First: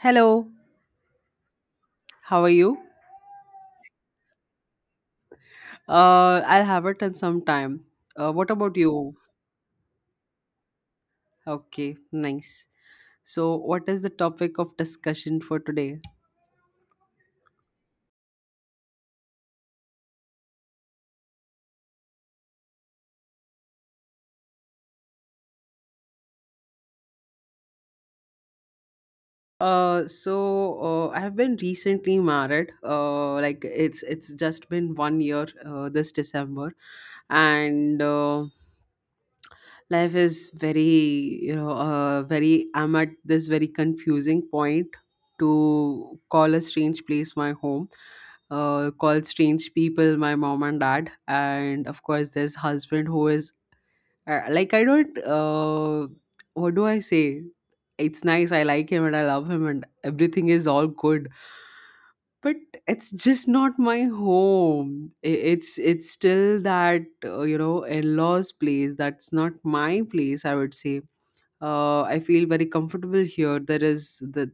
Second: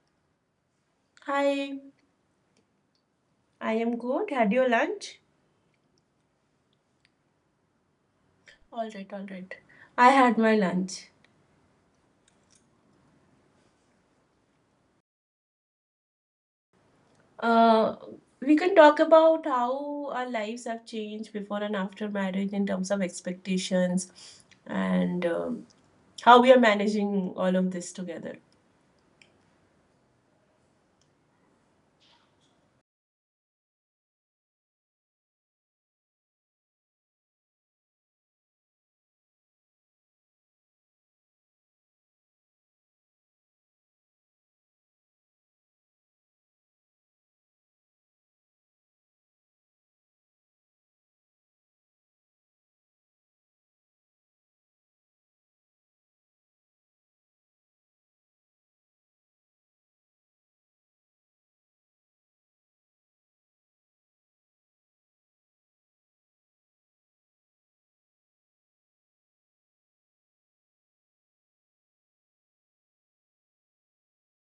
Hello, Hi, how are you? I am good. Had your lunch? I'll have it in some time. What about All right, you? all right. I had my lunch. Okay, nice. So, what is the topic of discussion for today? Uh, we can talk about how our lives have changed before and after marriage in terms of expectations and how we are managing all of this together. So, I have been recently married. Like it's just been 1 year this December, and life is very, very, I'm at this very confusing point, to call a strange place my home, call strange people my mom and dad, and of course there's husband who is, like, I don't, what do I say? It's nice, I like him and I love him and everything is all good, but it's just not my home. It's still that, in-laws place, that's not my place, I would say. I feel very comfortable here. There is that.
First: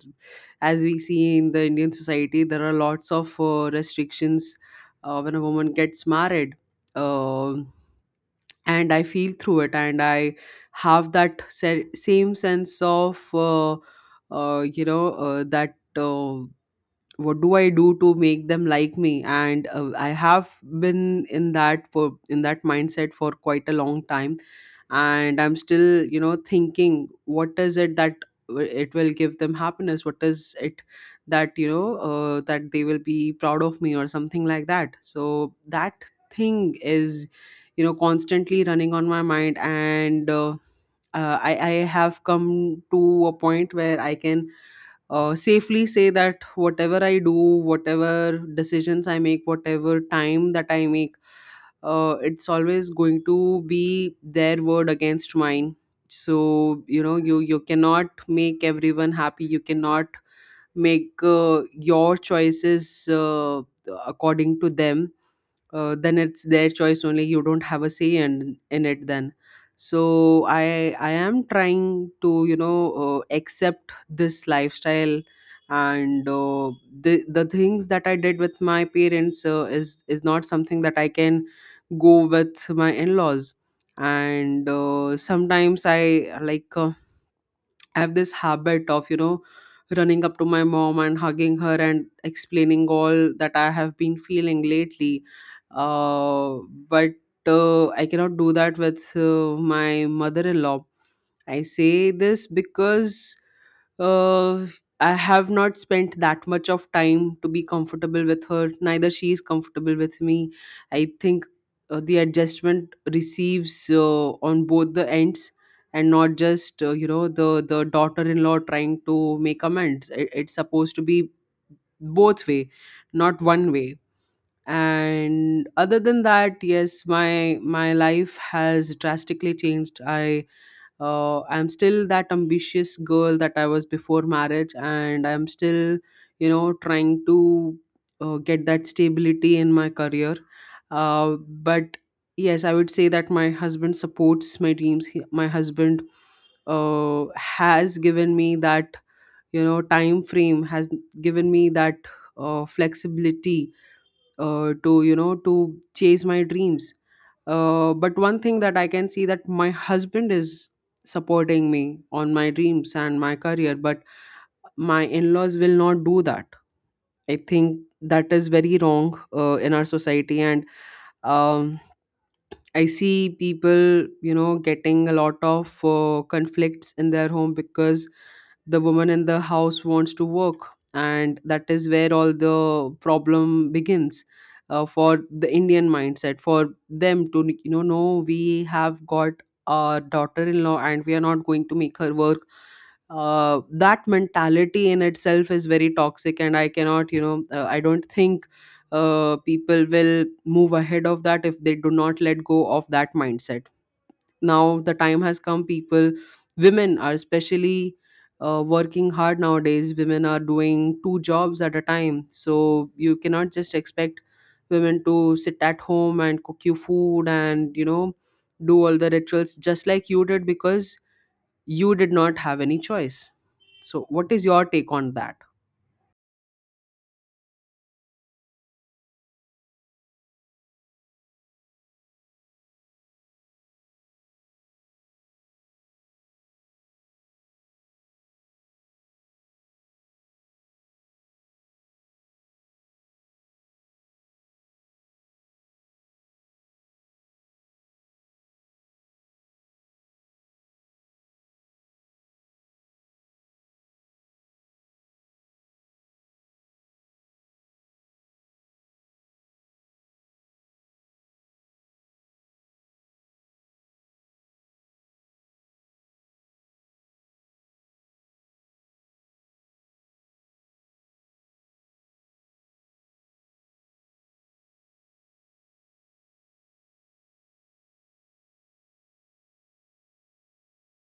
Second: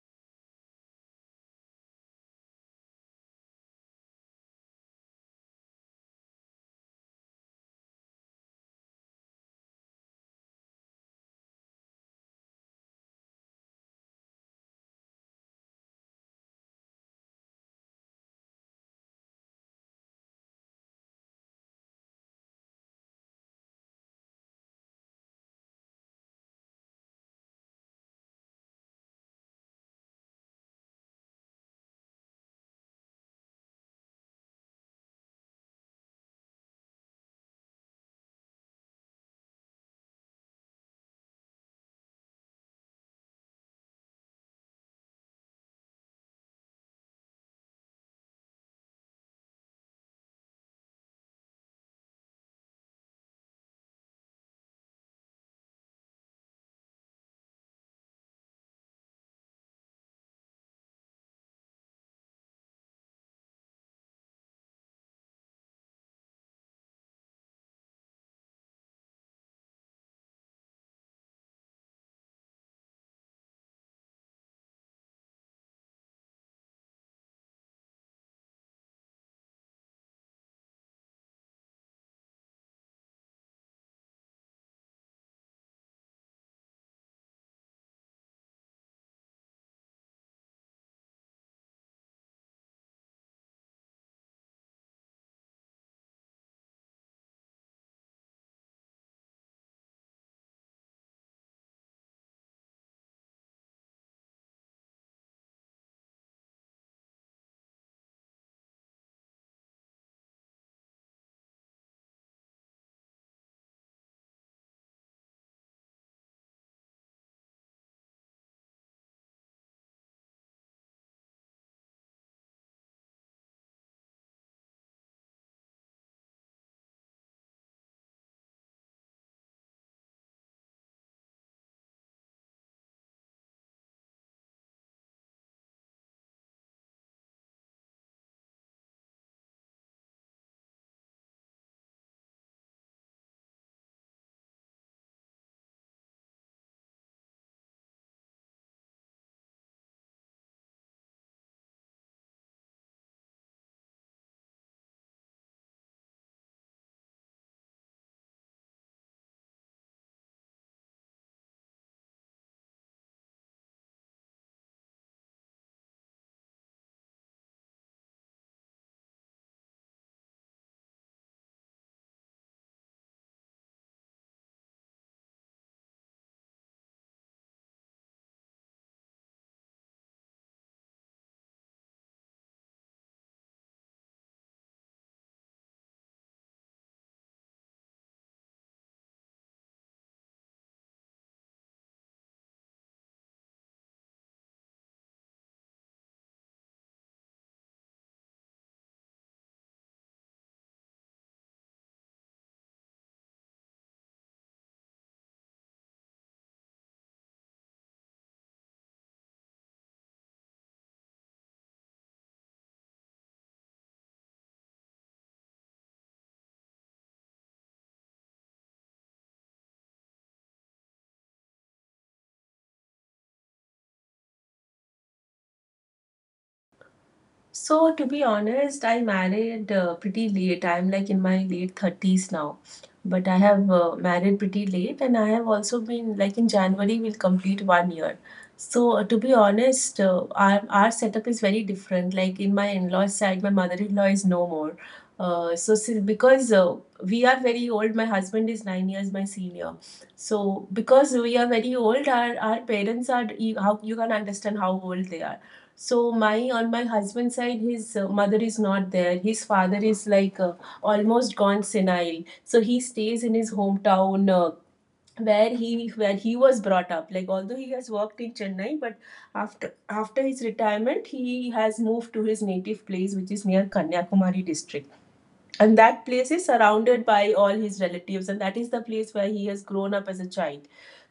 As we see in the Indian society, there are lots of restrictions when a woman gets married. Um and I feel through it, and I have that same sense of, uh, that. What do I do to make them like me? And I have been in that, for in that mindset for quite a long time, and I'm still, thinking, what is it that it will give them happiness, what is it that, that they will be proud of me or something like that? So that thing is, constantly running on my mind, and I have come to a point where I can safely say that whatever I do, whatever decisions I make, whatever time that I make, it's always going to be their word against mine. So, you cannot make everyone happy. You cannot make your choices according to them. Then it's their choice only, you don't have a say in it then. So I am trying to, accept this lifestyle, and the things that I did with my parents, is not something that I can go with my in-laws. And sometimes I, like, I have this habit of, you know, running up to my mom and hugging her and explaining all that I have been feeling lately. Uh, but I cannot do that with my mother in law. I say this because uh, I have not spent that much of time to be comfortable with her. Neither she is comfortable with me. I think the adjustment receives on both the ends, and not just, the daughter-in-law trying to make amends. It's supposed to be both way, not one way. And other than that, yes, my life has drastically changed. I'm still that ambitious girl that I was before marriage, and I'm still, trying to get that stability in my career, uh, but yes, I would say that my husband supports my dreams. My husband has given me that, time frame, has given me that flexibility to, to chase my dreams. But one thing that I can see, that my husband is supporting me on my dreams and my career, but my in-laws will not do that. I think that is very wrong in our society. And um, I see people, you know, getting a lot of conflicts in their home because the woman in the house wants to work, and that is where all the problem begins. For the Indian mindset, for them to, you know, no, we have got our daughter-in-law, and we are not going to make her work. That mentality in itself is very toxic, and I cannot, I don't think people will move ahead of that if they do not let go of that mindset. Now the time has come. People, women, are especially working hard nowadays. Women are doing two jobs at a time, so you cannot just expect women to sit at home and cook you food and, do all the rituals just like you did, because you did not have any choice. So, what is your take on that? So, to be honest, I married pretty late. I'm like in my late 30s now. But I have married pretty late, and I have also been like in January, we'll complete one year. So, to be honest, our setup is very different. Like in my in laws side, my mother in law is no more. So, because we are very old, my husband is 9 years my senior. So, because we are very old, our parents are, you, how, you can understand how old they are. So my on my husband's side, his mother is not there. His father is like almost gone senile. So he stays in his hometown where he was brought up. Like although he has worked in Chennai, but after his retirement, he has moved to his native place, which is near Kanyakumari district, and that place is surrounded by all his relatives, and that is the place where he has grown up as a child.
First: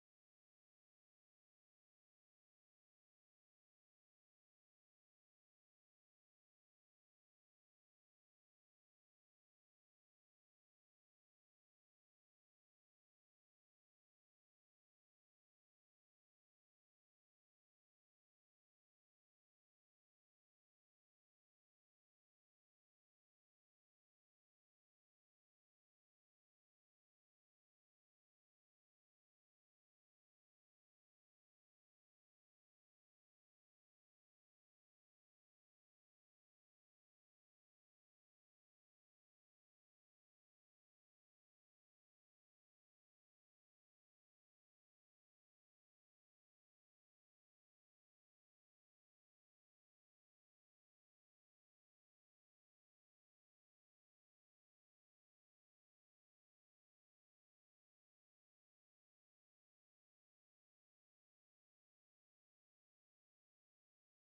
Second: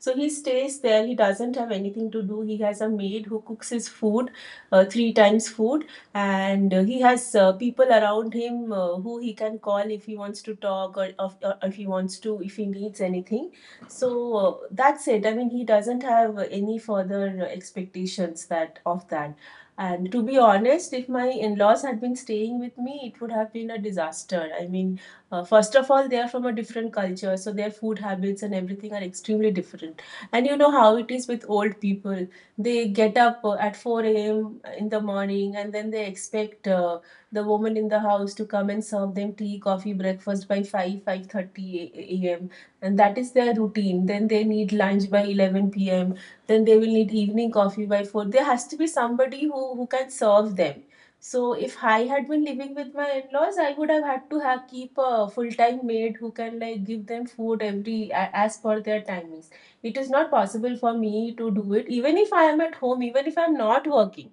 So he stays there, he doesn't have anything to do. He has a maid who cooks his food, three times food, and he has people around him who he can call if he wants to talk or if he wants to, if he needs anything. So uh, that's it. I mean he doesn't have any further expectations that of that. And to be honest, if my in laws had been staying with me, it would have been a disaster. I mean, first of all, they are from a different culture, so their food habits and everything are extremely different. And you know how it is with old people. They get up at 4 a.m. in the morning, and then they expect the woman in the house to come and serve them tea, coffee, breakfast by 5, 5:30 a.m. And that is their routine. Then they need lunch by 11 p.m. Then they will need evening coffee by 4. There has to be somebody who can serve them. So if I had been living with my in-laws, I would have had to have keep a full-time maid who can like give them food every, as per their timings. It is not possible for me to do it, even if I am at home, even if I'm not working,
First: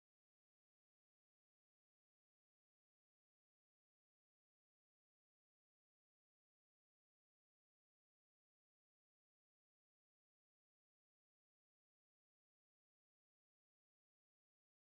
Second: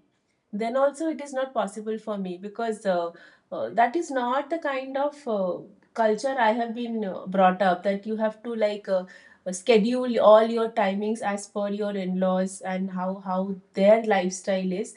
then also it is not possible for me, because that is not the kind of culture I have been brought up, that you have to like schedule all your timings as per your in-laws and how their lifestyle is.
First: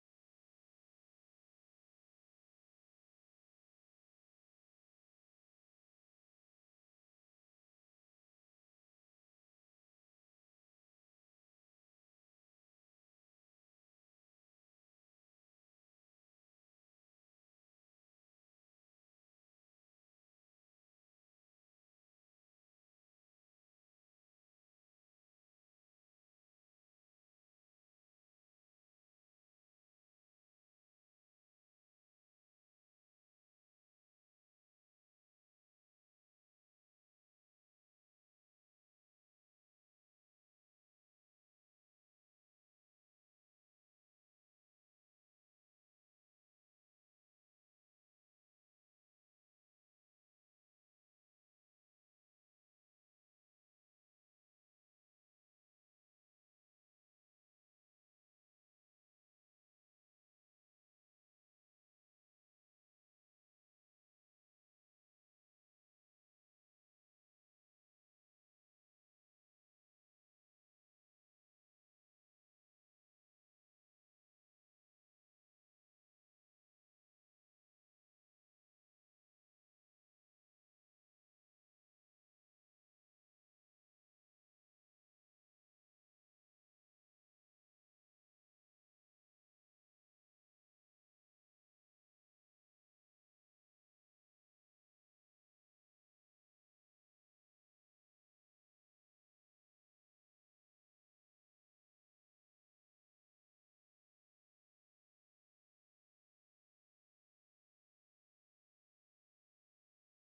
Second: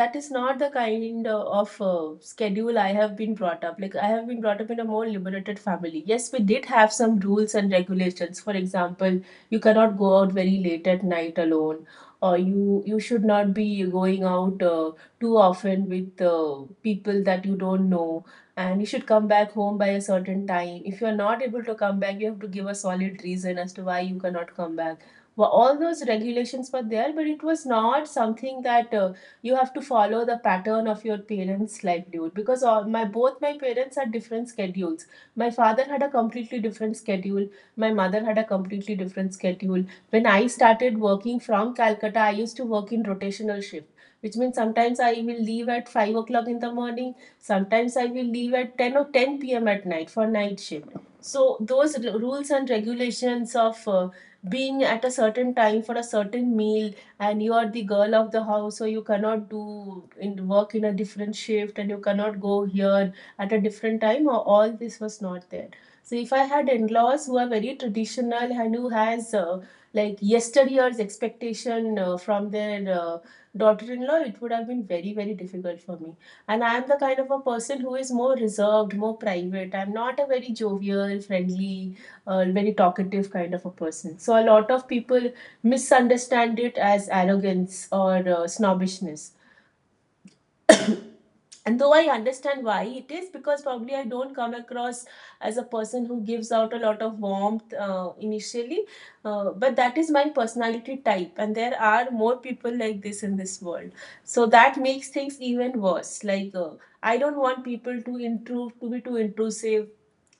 That is not the kind of schedule I have been brought up. Like I have been brought up in a more liberated family. Yes, we did have some rules and regulations. For example, you cannot go out very late at night alone, or you should not be going out too often with people that you don't know, and you should come back home by a certain time. If you are not able to come back, you have to give a solid reason as to why you cannot come back. Well, all those regulations were there, but it was not something that you have to follow the pattern of your parents livelihood, because all my both my parents had different schedules. My father had a completely different schedule. My mother had a completely different schedule. When I started working from Calcutta, I used to work in rotational shifts, which means sometimes I will leave at 5 o'clock in the morning, sometimes I will leave at 10 or 10 p.m. at night for night shift. So, those rules and regulations of being at a certain time for a certain meal, and you are the girl of the house, so you cannot do work in a different shift, and you cannot go here at a different time, or all this was not there. So, if I had in laws who are very traditional and who has like yesteryear's expectation from their daughter-in-law, it would have been very, very difficult for me. And I am the kind of a person who is more reserved, more private. I'm not a very jovial, friendly, very talkative kind of a person. So a lot of people misunderstand it as arrogance or snobbishness, and though I understand why it is, because probably I don't come across as a person who gives out a lot of warmth initially, but that is my personality type, and there are more people like this in this world. So that makes things even worse. Like I don't want people to intrude, to be too intrusive.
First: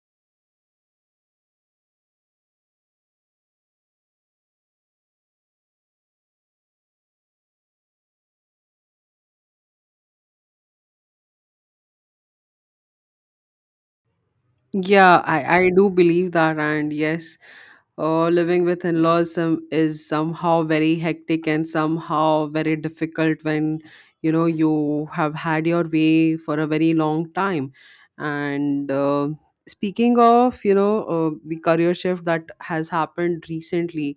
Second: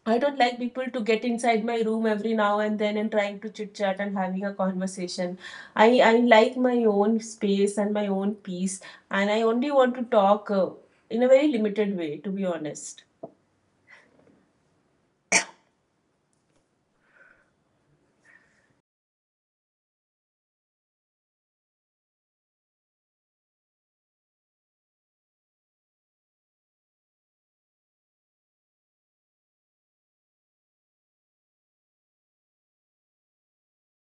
I don't like people to get inside my room every now and then and trying to chit chat and having a conversation. I like my own space and my own peace, and I only want to talk in a very limited way, to be honest. Yeah, I do believe that. And yes, living with in laws some, is somehow very hectic and somehow very difficult when, you have had your way for a very long time. And speaking of, you know, the career shift that has happened recently,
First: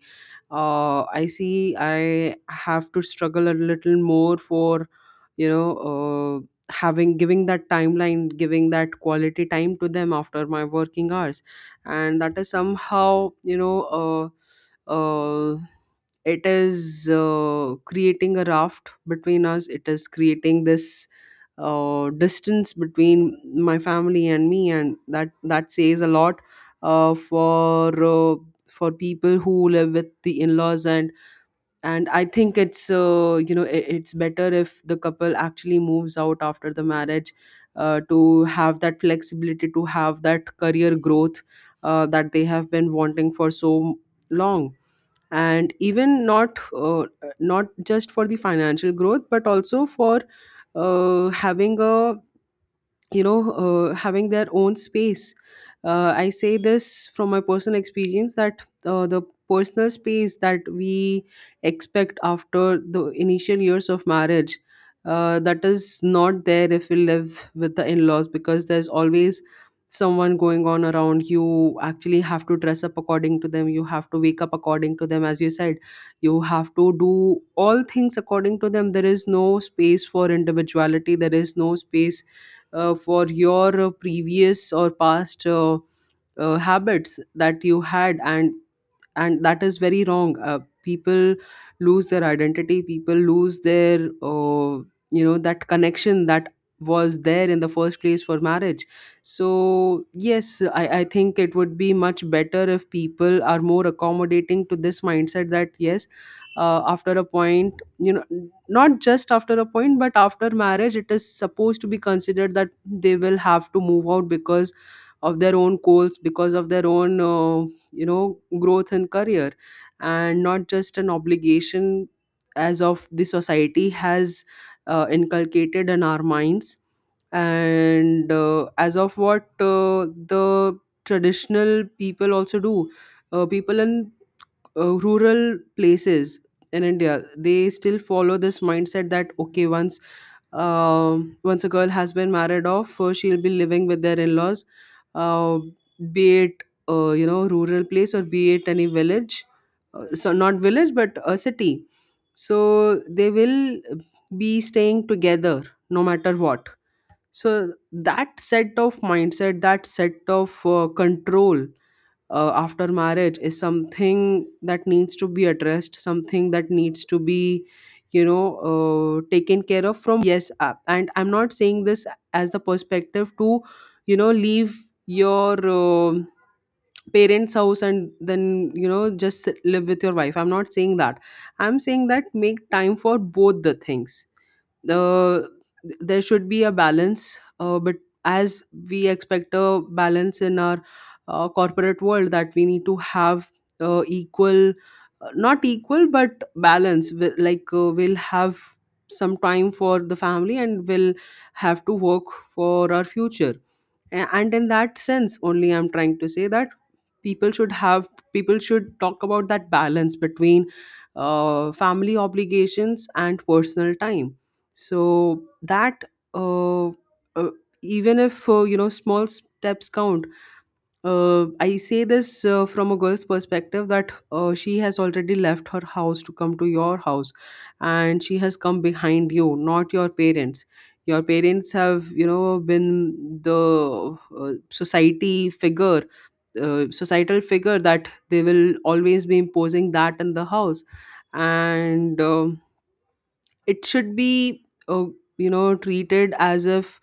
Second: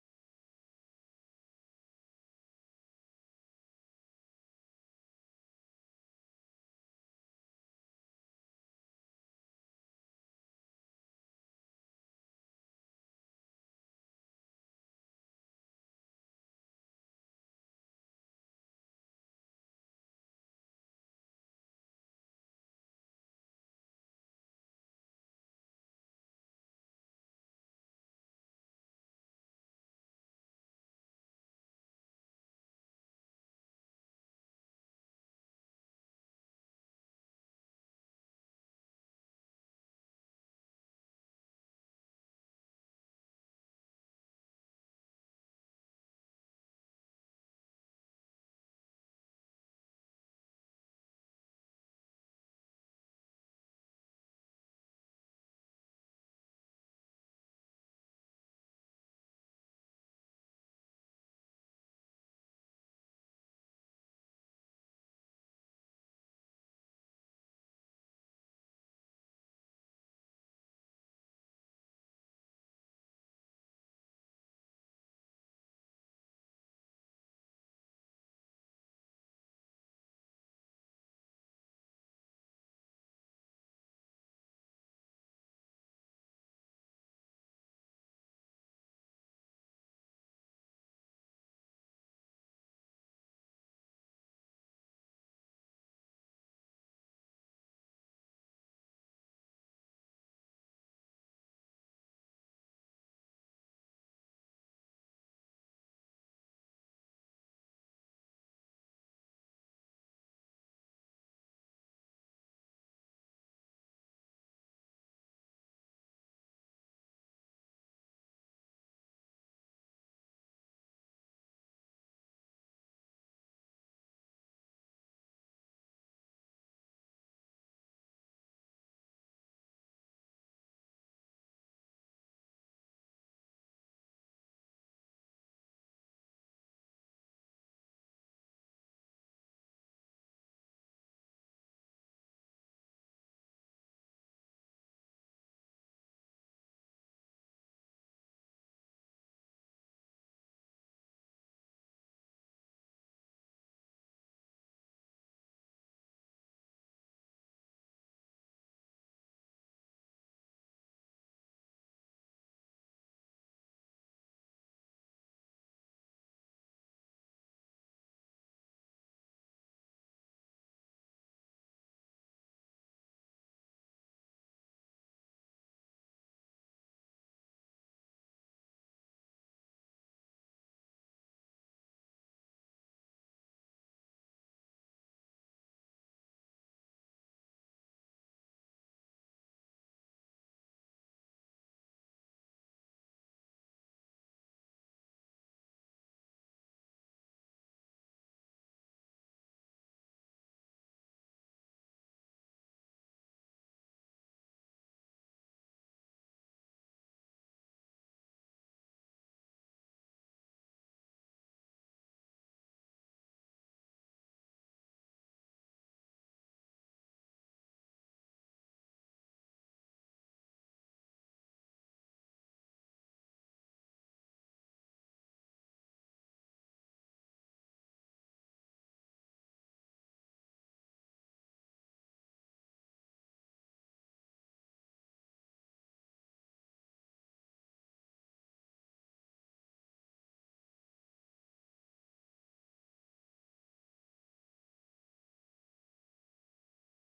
I see I have to struggle a little more for, you know uh, having giving that timeline, giving that quality time to them after my working hours, and that is somehow, uh, it is creating a raft between us. It is creating this distance between my family and me, and that says a lot for. For people who live with the in-laws, and I think it's, you know I it's better if the couple actually moves out after the marriage, to have that flexibility, to have that career growth that they have been wanting for so long, and even not, uh, not just for the financial growth, but also for having a, having their own space. I say this from my personal experience, that the personal space that we expect after the initial years of marriage, that is not there if we live with the in-laws, because there's always someone going on around you, actually have to dress up according to them, you have to wake up according to them, as you said. You have to do all things according to them. There is no space for individuality, there is no space for your previous or past, habits that you had, and that is very wrong. People lose their identity, people lose their, uh, that connection that was there in the first place for marriage. So yes, I think it would be much better if people are more accommodating to this mindset, that yes, after a point, not just after a point, but after marriage it is supposed to be considered that they will have to move out, because of their own goals, because of their own, growth and career, and not just an obligation as of the society has inculcated in our minds, and as of what the traditional people also do. People in rural places in India, they still follow this mindset that, okay, once, once a girl has been married off, she'll be living with their in-laws, uh, be it, rural place or be it any village, so not village but a city. So they will be staying together no matter what. So that set of mindset, that set of control after marriage, is something that needs to be addressed, something that needs to be, taken care of from yes up. And I'm not saying this as the perspective to, you know, leave your, parents house, and then, you know, just live with your wife. I'm not saying that. I'm saying that make time for both the things. the there should be a balance, but as we expect a balance in our corporate world, that we need to have equal, not equal but balance. Like, we'll have some time for the family, and we'll have to work for our future, and in that sense only, I'm trying to say that people should have, people should talk about that balance between family obligations and personal time, so that, uh, uh, even if, small steps count. I say this from a girl's perspective, that she has already left her house to come to your house, and she has come behind you, not your parents. Your parents have, you know, been the society figure, societal figure, that they will always be imposing that in the house, and It should be treated as if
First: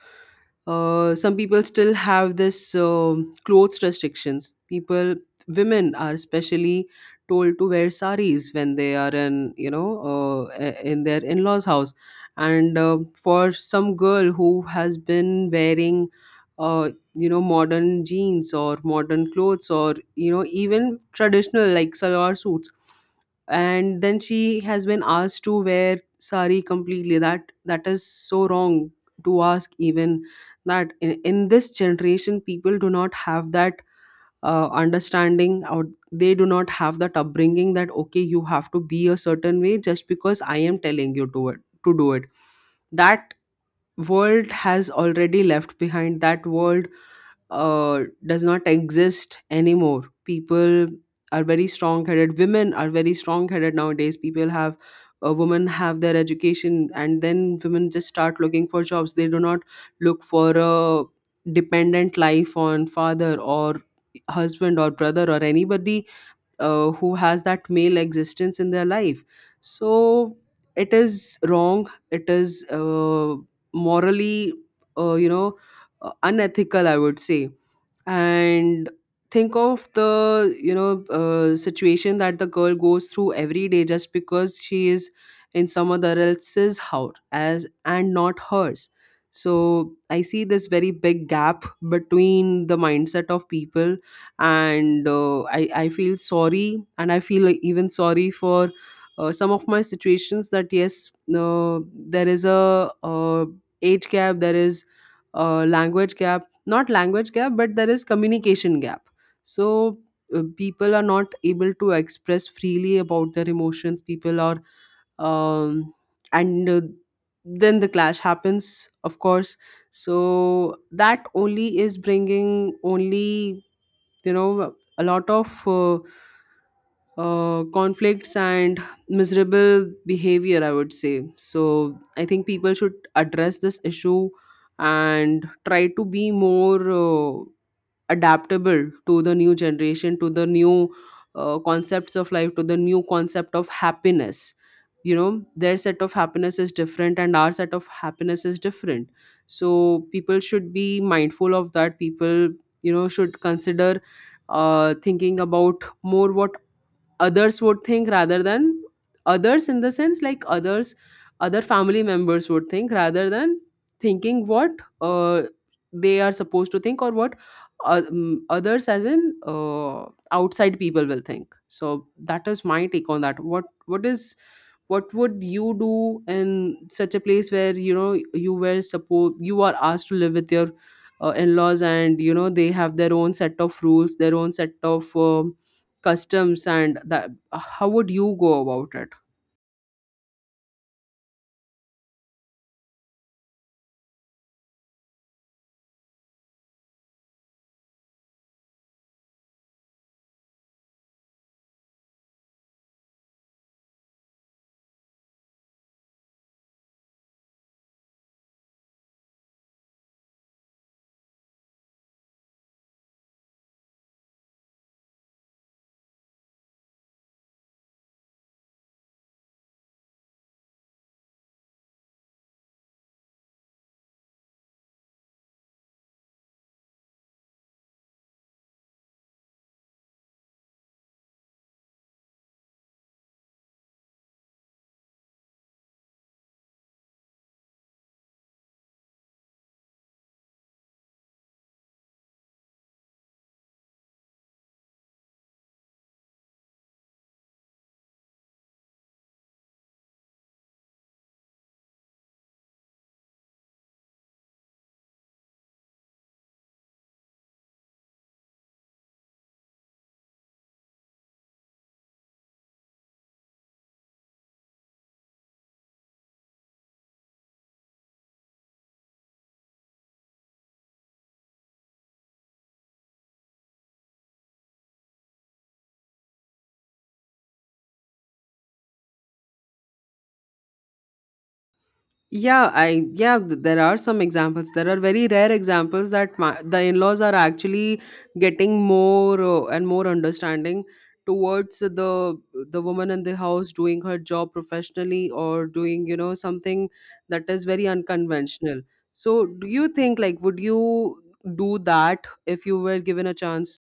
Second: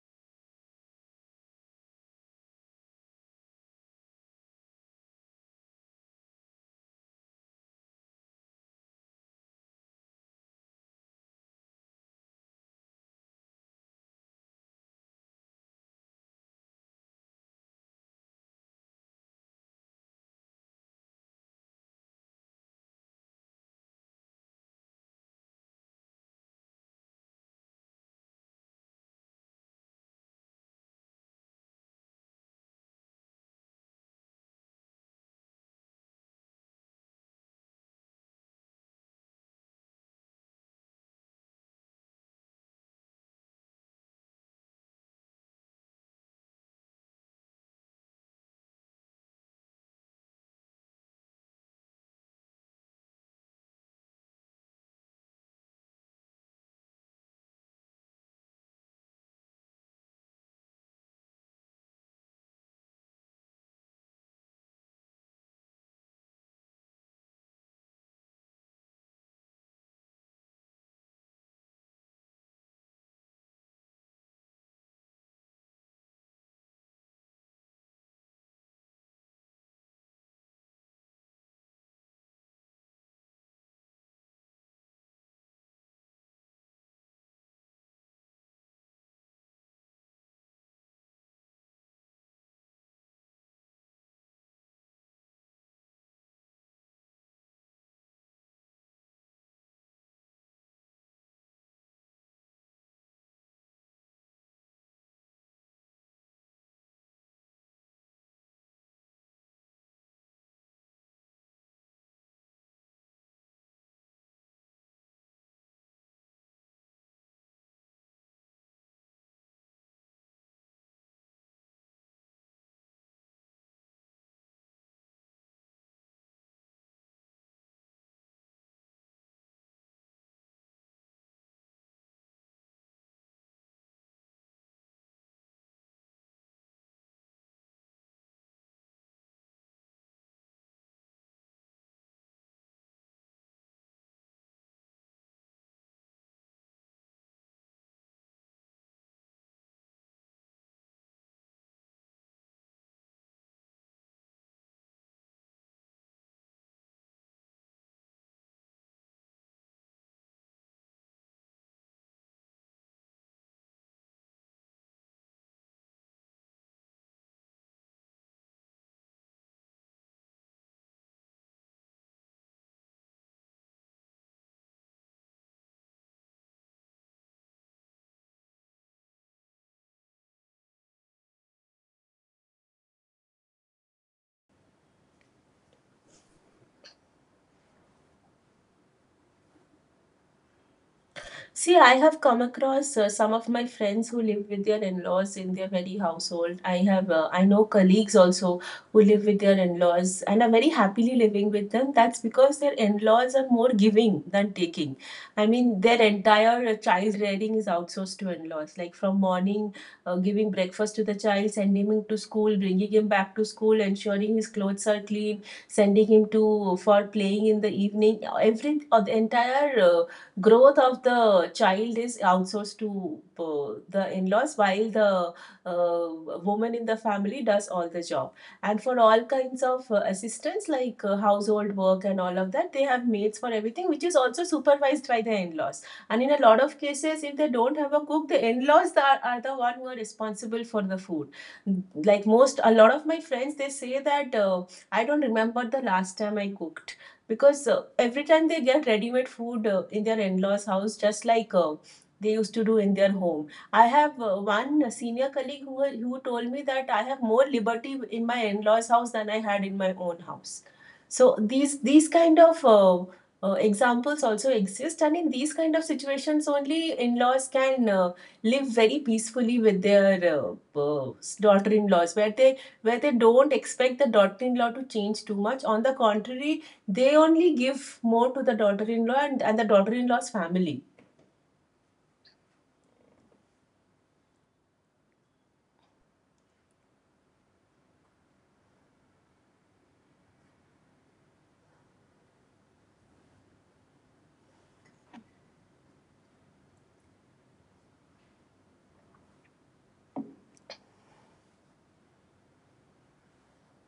some people still have this clothes restrictions people women are especially told to wear saris when they are in in their in-laws house. And for some girl who has been wearing uh, modern jeans or modern clothes or even traditional like salwar suits, and then she has been asked to wear sari completely, that is so wrong to ask. Even that in this generation, people do not have that understanding, or they do not have that upbringing that okay, you have to be a certain way just because I am telling you to it to do it. That world has already left behind. That world uh, does not exist anymore. People are very strong-headed. Women are very strong-headed nowadays. People have women have their education, and then women just start looking for jobs. They do not look for a dependent life on father or husband or brother or anybody who has that male existence in their life. So it is wrong. It is morally, uh, you know, unethical, I would say. And think of the situation that the girl goes through every day just because she is in someone else's house as, and not hers. So I see this very big gap between the mindset of people. And I feel sorry, and I feel even sorry for some of my situations. That yes, there is a, age gap, there is a language gap, not language gap, but there is communication gap. So people are not able to express freely about their emotions. People are um, and then the clash happens, of course. So that only is bringing only a lot of conflicts and miserable behavior, I would say. So I think people should address this issue and try to be more adaptable to the new generation, to the new concepts of life, to the new concept of happiness. You know, their set of happiness is different and our set of happiness is different. So people should be mindful of that. People should consider thinking about more what others would think, rather than others in the sense, like others, other family members would think rather than thinking what uh, they are supposed to think, or what others as in outside people will think. So that is my take on that. What would you do in such a place where you know you were supposed you are asked to live with your in-laws, and you know they have their own set of rules, their own set of customs, and that, how would you go about it? See, I have come across some of my friends who live with their in-laws in their very household. I know colleagues also who live with their in-laws and are very happily living with them. That's because their in-laws are more giving than taking. I mean, their entire child rearing is outsourced to in-laws. Like from morning, giving breakfast to the child, sending him to school, bringing him back to school, ensuring his clothes are clean, sending him to for playing in the evening. The entire growth of the child is outsourced to the in-laws, while the woman in the family does all the job. And for all kinds of assistance, like household work and all of that, they have maids for everything, which is also supervised by the in-laws. And in a lot of cases, if they don't have a cook, the in-laws are the one who are responsible for the food. Like most, a lot of my friends, they say that I don't remember the last time I cooked, because every time they get ready-made food in their in-laws house, just like they used to do in their home. I have one senior colleague who told me that I have more liberty in my in-laws house than I had in my own house. So these kind of examples also exist, and in these kind of situations only in-laws can live very peacefully with their uh, uh, daughter-in-laws, where they don't expect the daughter-in-law to change too much. On the contrary, they only give more to the daughter-in-law and the daughter-in-law's family. Yeah, I, yeah, there are some examples, there are very rare examples that my, the in-laws are actually getting more and more understanding towards the woman in the house doing her job professionally, or doing you know something that is very unconventional. So do you think like, would you do that if you were given a chance?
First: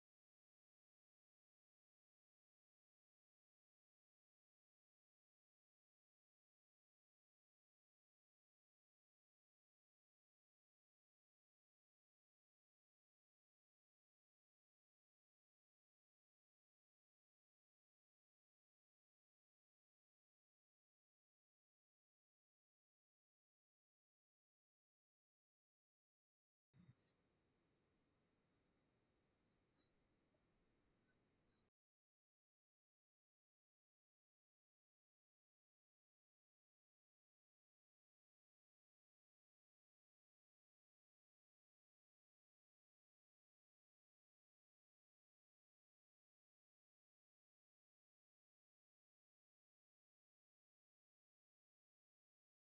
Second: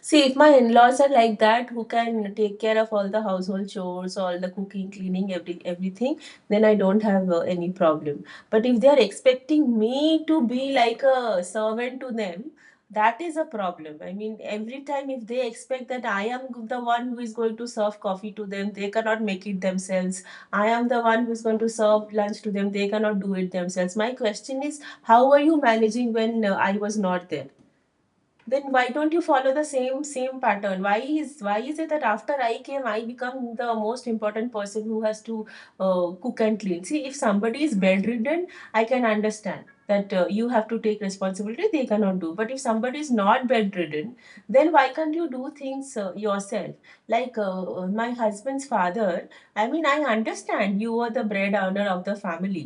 See, if my in-laws are like that, who can take care of all the household chores, all the cooking, cleaning, everything, then I don't have any problem. But if they are expecting me to be like a servant to them, that is a problem. I mean, every time if they expect that I am the one who is going to serve coffee to them, they cannot make it themselves. I am the one who is going to serve lunch to them, they cannot do it themselves. My question is, how were you managing when I was not there? Then why don't you follow the same pattern? Why is it that after I came I become the most important person who has to cook and clean? See, if somebody is bedridden, I can understand that you have to take responsibility, they cannot do. But if somebody is not bedridden, then why can't you do things yourself? Like my husband's father, I mean, I understand you are the bread owner of the family,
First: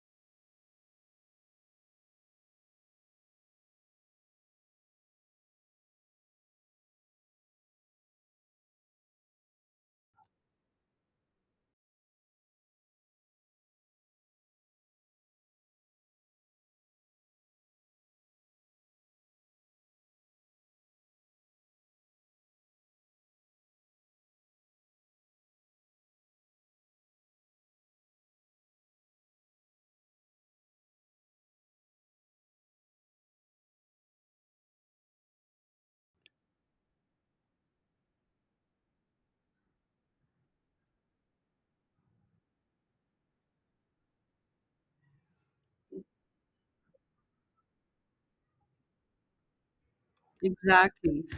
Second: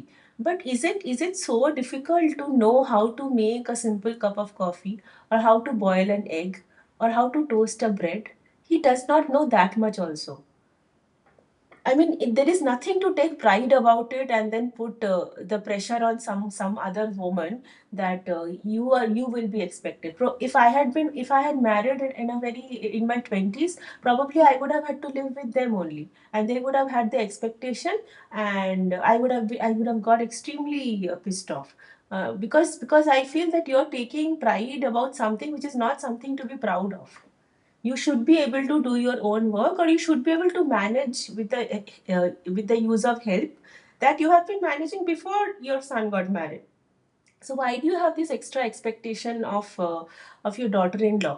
but is it so difficult to know how to make a simple cup of coffee, or how to boil an egg, or how to toast a bread? He does not know that much also. I mean, there is nothing to take pride about it, and then put the pressure on some other woman that you will be expected. If I had married in a very in my 20s, probably I would have had to live with them only, and they would have had the expectation, and I would have got extremely pissed off. Because I feel that you're taking pride about something which is not something to be proud of. You should be able to do your own work, or you should be able to manage uh, with the use of help that you have been managing before your son got married. So why do you have this extra expectation of your Exactly. daughter-in-law,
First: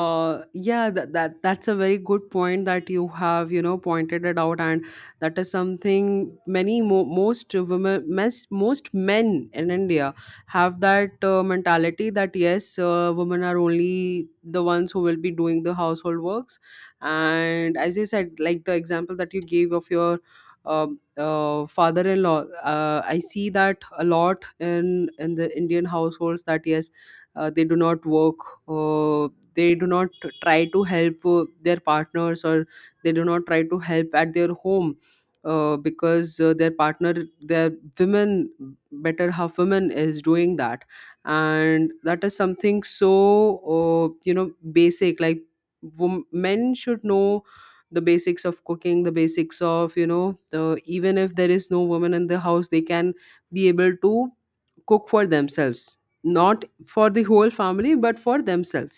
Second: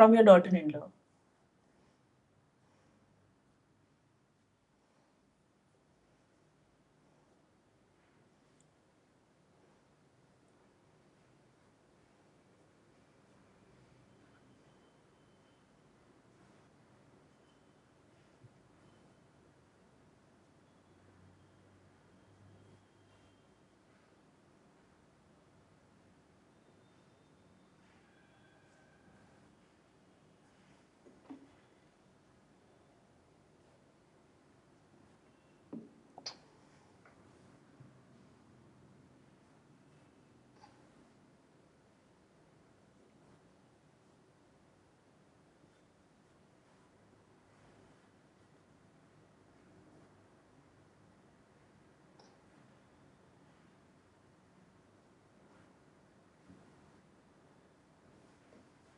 from your daughter-in-law? Yeah, that's a very good point that you have, you know, pointed it out. And that is something, many most women, most men in India have that mentality that yes, women are only the ones who will be doing the household works. And as you said, like the example that you gave of your father-in-law, I see that a lot in the Indian households, that yes, they do not work, uh, they do not try to help their partners, or they do not try to help at their home, because their partner, their women, better half, women is doing that. And that is something so basic, like men should know the basics of cooking, the basics of you know the, even if there is no woman in the house, they can be able to cook for themselves, not for the whole family, but for themselves.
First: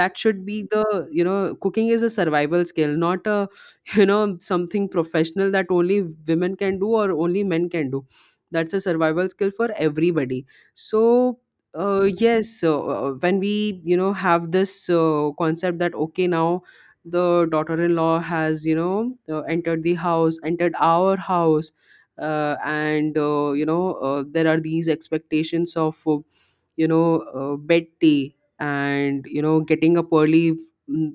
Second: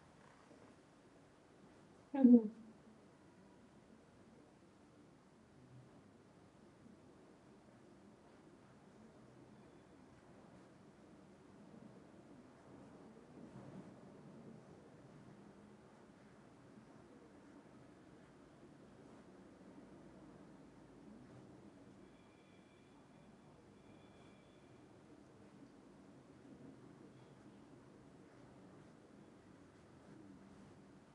That should be the, you know, cooking is a survival skill, not a you know something professional that only women can do or only men can do. That's a survival skill for everybody. So yes, when we, you know, have this concept that okay, now the daughter-in-law has, you know, entered the house, entered our house, and you know, there are these expectations of, you know, bed tea, and, you know, getting up early, mm,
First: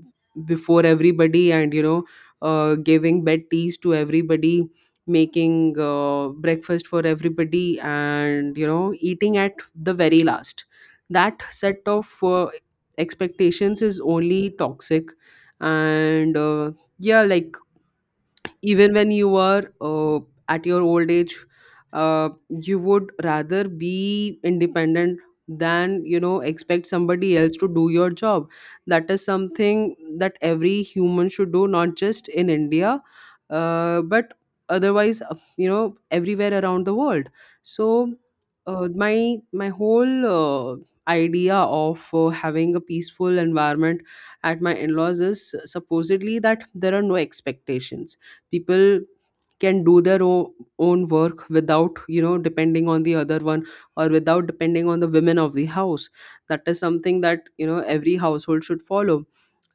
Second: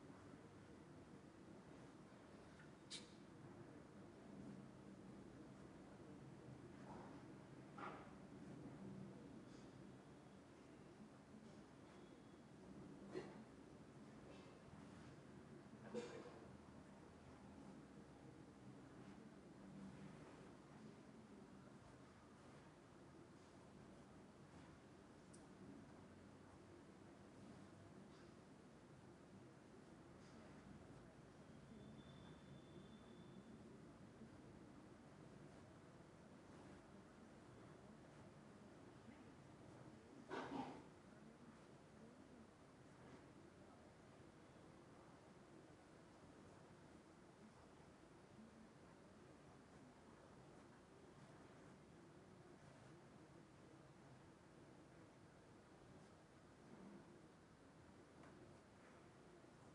before everybody, and, you know, giving bed teas to everybody, making breakfast for everybody, and, you know, eating at the very last. That set of expectations is only toxic. And Yeah, like, even when you are at your old age, you would rather be independent than, you know, expect somebody else to do your job. That is something that every human should do, not just in India, but otherwise, you know, everywhere around the world. So my whole idea of having a peaceful environment at my in-laws is supposedly that there are no expectations. People can do their own work without, you know, depending on the other one, or without depending on the women of the house. That is something that, you know, every household should follow.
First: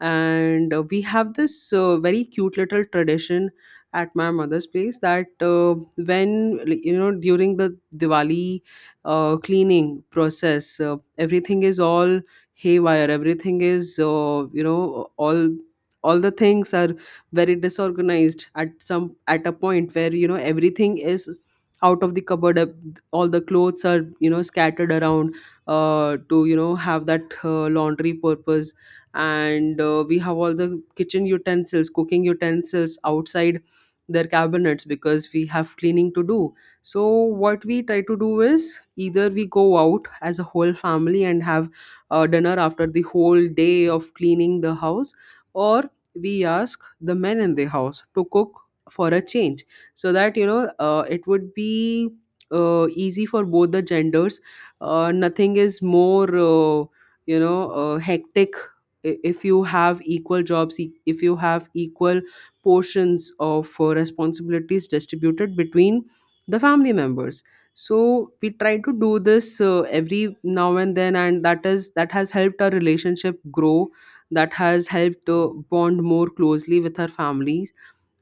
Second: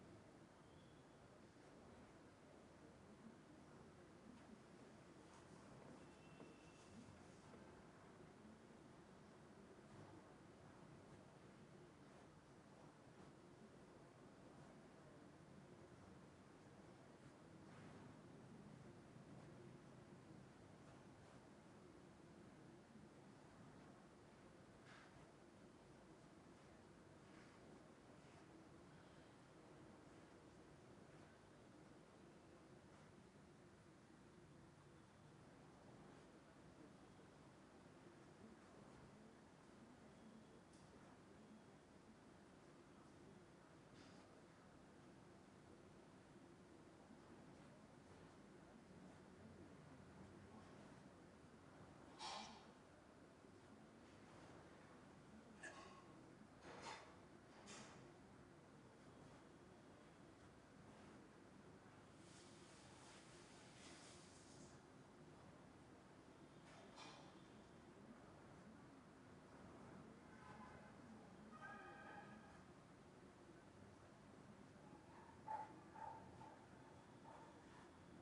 And we have this very cute little tradition at my mother's place, that when, like, you know, during the Diwali cleaning process, everything is all haywire, everything is, you know, all the things are very disorganized at some, at a point where, you know, everything is out of the cupboard, all the clothes are, you know, scattered around to, you know, have that laundry purpose. And we have all the kitchen utensils, cooking utensils outside their cabinets because we have cleaning to do. So what we try to do is either we go out as a whole family and have dinner after the whole day of cleaning the house, or we ask the men in the house to cook for a change, so that, you know, it would be easy for both the genders. Nothing is more hectic if you have equal jobs, if you have equal portions of responsibilities distributed between the family members. So we try to do this every now and then, and that is, that has helped our relationship grow. That has helped bond more closely with her families.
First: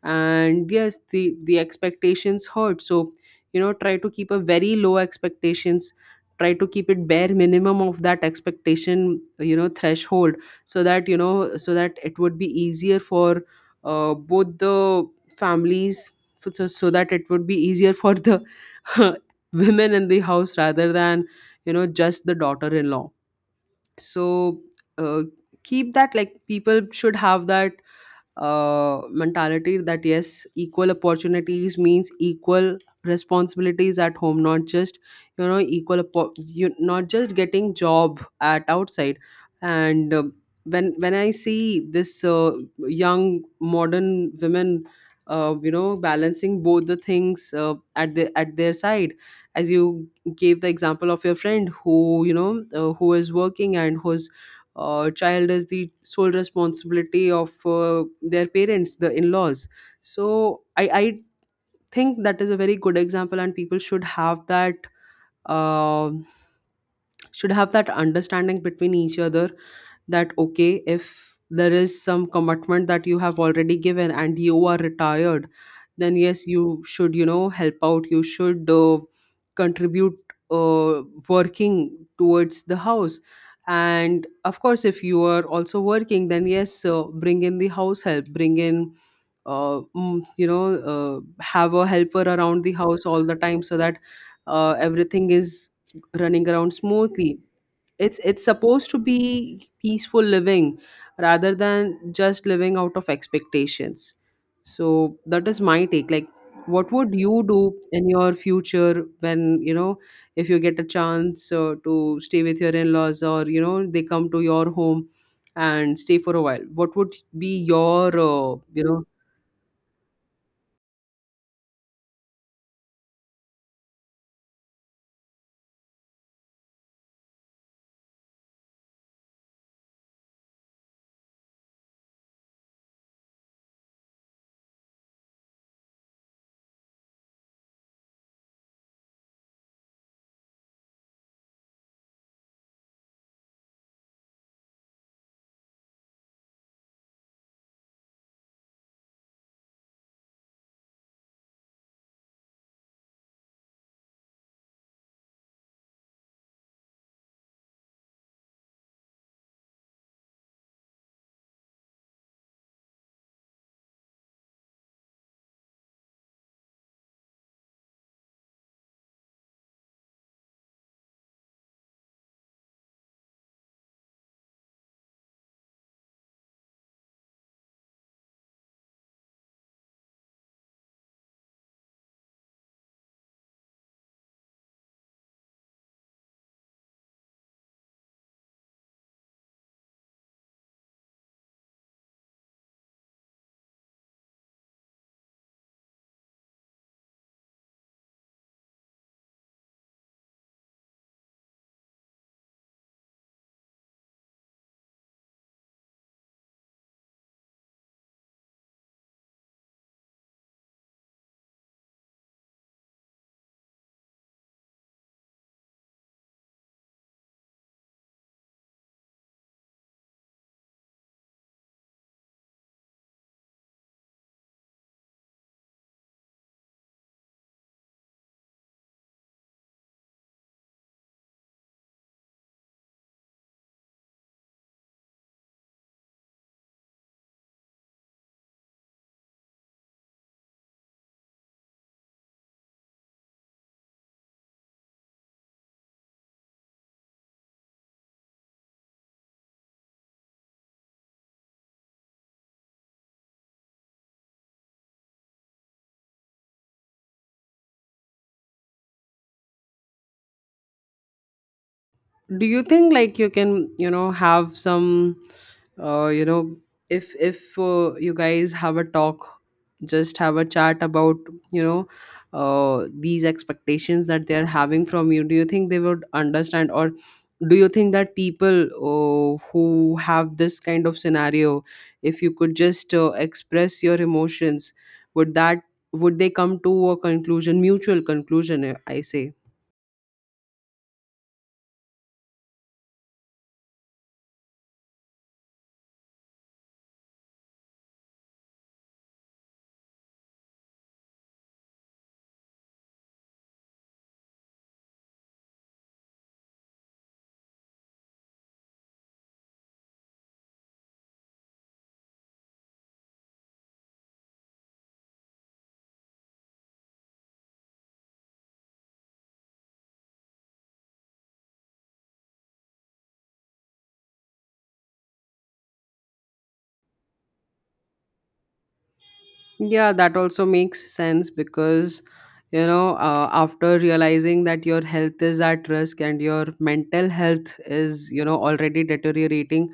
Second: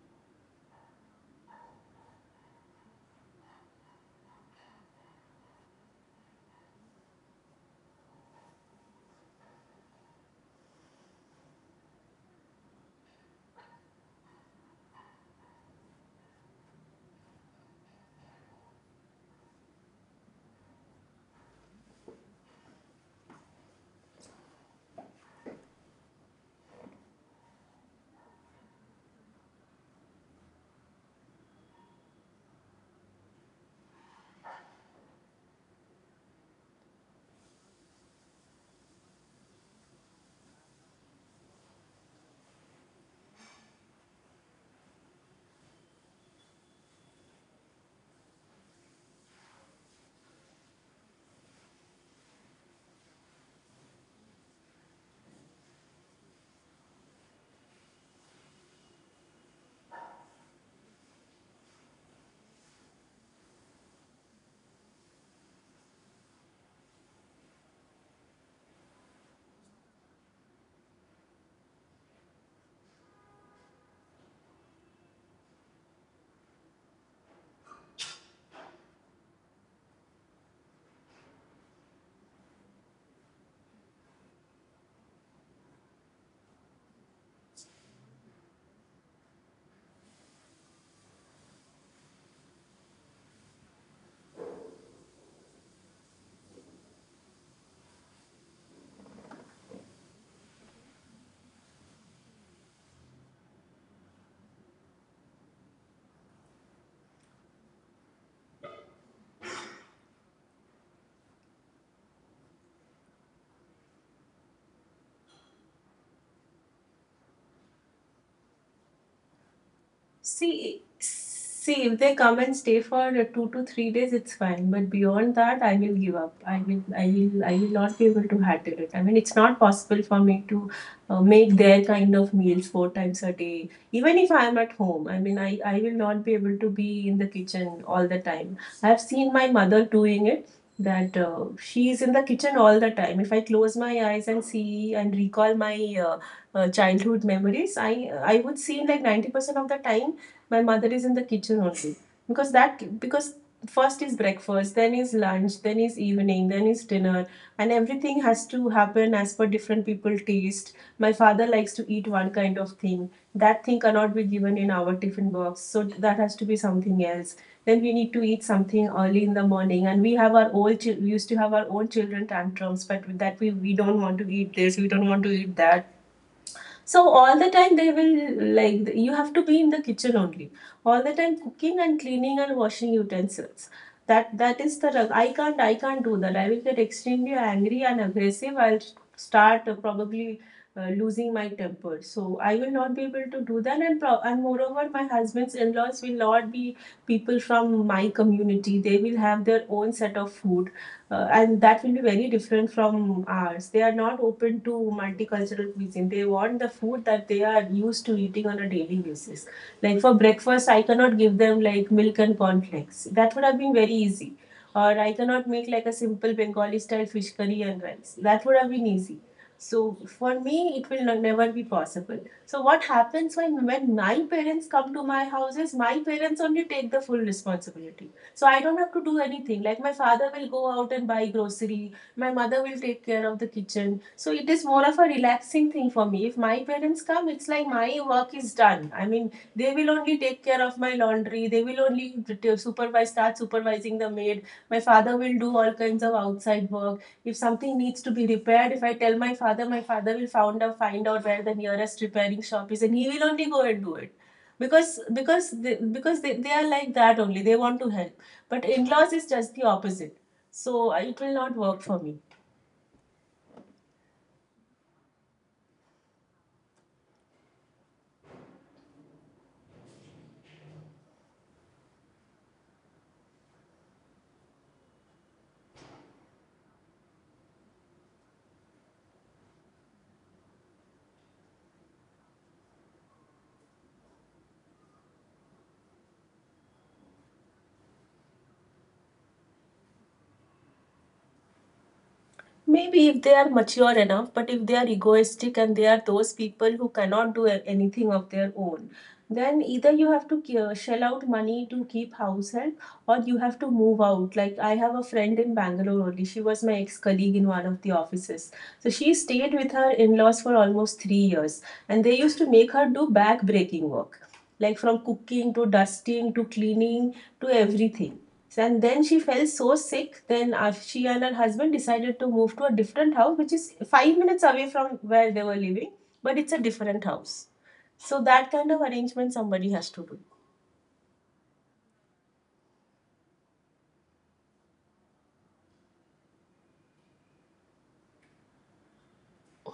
And yes, the expectations hurt, so, you know, try to keep a very low expectations, try to keep it bare minimum of that expectation, you know, threshold, so that, you know, so that it would be easier for both the families. So that it would be easier for the women in the house rather than, you know, just the daughter-in-law. So uh, keep that, like, people should have that mentality that yes, equal opportunities means equal responsibilities at home, not just, you know, you not just getting job at outside. And when I see this young modern women, you know, balancing both the things, at the at their side, as you gave the example of your friend who, you know, who is working, and who's child is the sole responsibility of their parents, the in-laws. So I think that is a very good example, and people uh should have that understanding between each other, that okay, if there is some commitment that you have already given and you are retired, then yes, you should, you know, help out, you should contribute uh, working towards the house. And of course, if you are also working, then yes, bring in the house help, bring in you know, have a helper around the house all the time, so that everything is running around smoothly. It's supposed to be peaceful living rather than just living out of expectations. So that is my take. Like, what would you do in your future when, you know, if you get a chance to stay with your in-laws, or you know they come to your home and stay for a while, what would be your you know? See, see, if they come and stay for 2 to 3 days, it's fine. But beyond that, I will give up. I will not be able to handle it. I mean, it's not possible for me to make their kind of meals four times a day. Even if I am at home, I mean, I will not be able to be in the kitchen all the time. I have seen my mother doing it. That she is in the kitchen all the time. If I close my eyes and see and recall my uh, childhood memories, I would see like 90% of the time my mother is in the kitchen only, because that, because first is breakfast, then is lunch, then is evening, then is dinner. And everything has to happen as per different people taste. My father likes to eat one kind of thing. That thing cannot be given in our tiffin box, so that has to be something else. Then we need to eat something early in the morning, and we have our old we used to have our own children tantrums, but with that, we don't want to eat this, we don't want to eat that. So all the time they will like, you have to be in the kitchen only. All the time cooking and cleaning and washing utensils. That is the rug. I can't do that. I will get extremely angry and aggressive. I'll start probably losing my temper. So I will not be able to do that. And and moreover, my husband's in laws will not be people from my community. They will have their own set of food, and that will be very different from ours. They are not open to multicultural cuisine. They want the food that they are used to eating on a daily basis. Like for breakfast, I cannot give them like milk and cornflakes. That would have been very easy. Or I cannot make like a simple Bengali style fish curry and rice. That would have been easy. So for me, it will never be possible. So what happens when my parents come to my house is my parents only take the full responsibility, so I don't have to do anything. Like my father will go out and buy grocery. My mother will take care of the kitchen. So it is more of a relaxing thing for me. If my parents come, it's like my work is done. I mean, they will only take care of my laundry. They will only supervise, start supervising the maid. My father will do all kinds of outside work. If something needs to be repaired, if I tell my father will find out where the nearest repairing shop is, and he will only go and do it because they are like that only, they want to help. But in laws is just the opposite. So it will not work for me. Do you think like you can, you know, have some uh, you know if you guys have a talk, just have a chat about, you know, these expectations that they are having from you, do you think they would understand? Or do you think that people who have this kind of scenario, if you could just express your emotions, would that, would they come to a conclusion, mutual conclusion, I say? Maybe if they are mature enough. But if they are egoistic and they are those people who cannot do anything of their own, then either you have to shell out money to keep house help, or you have to move out. Like I have a friend in Bangalore only. She was my ex colleague in one of the offices. So she stayed with her in laws for almost 3 years, and they used to make her do back breaking work, like from cooking to dusting to cleaning to everything. And then she fell so sick. Then she and her husband decided to move to a different house, which is 5 minutes away from where they were living, but it's a different house. So that kind of arrangement somebody has Yeah, to that do. also makes sense because, you know, after realizing that your health is at risk and your mental health is, you know, already deteriorating,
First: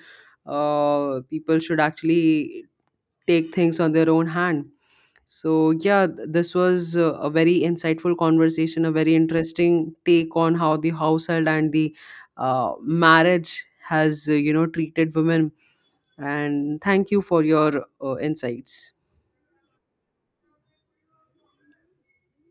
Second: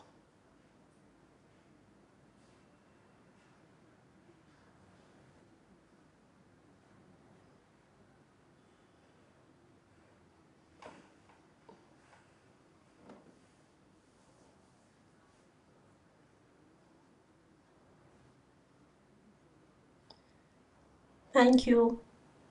people should actually take things on their own hand. So, yeah, this was a very insightful conversation, a very interesting take on how the household and the marriage has, you know, treated women. And thank you for your insights. Thank you.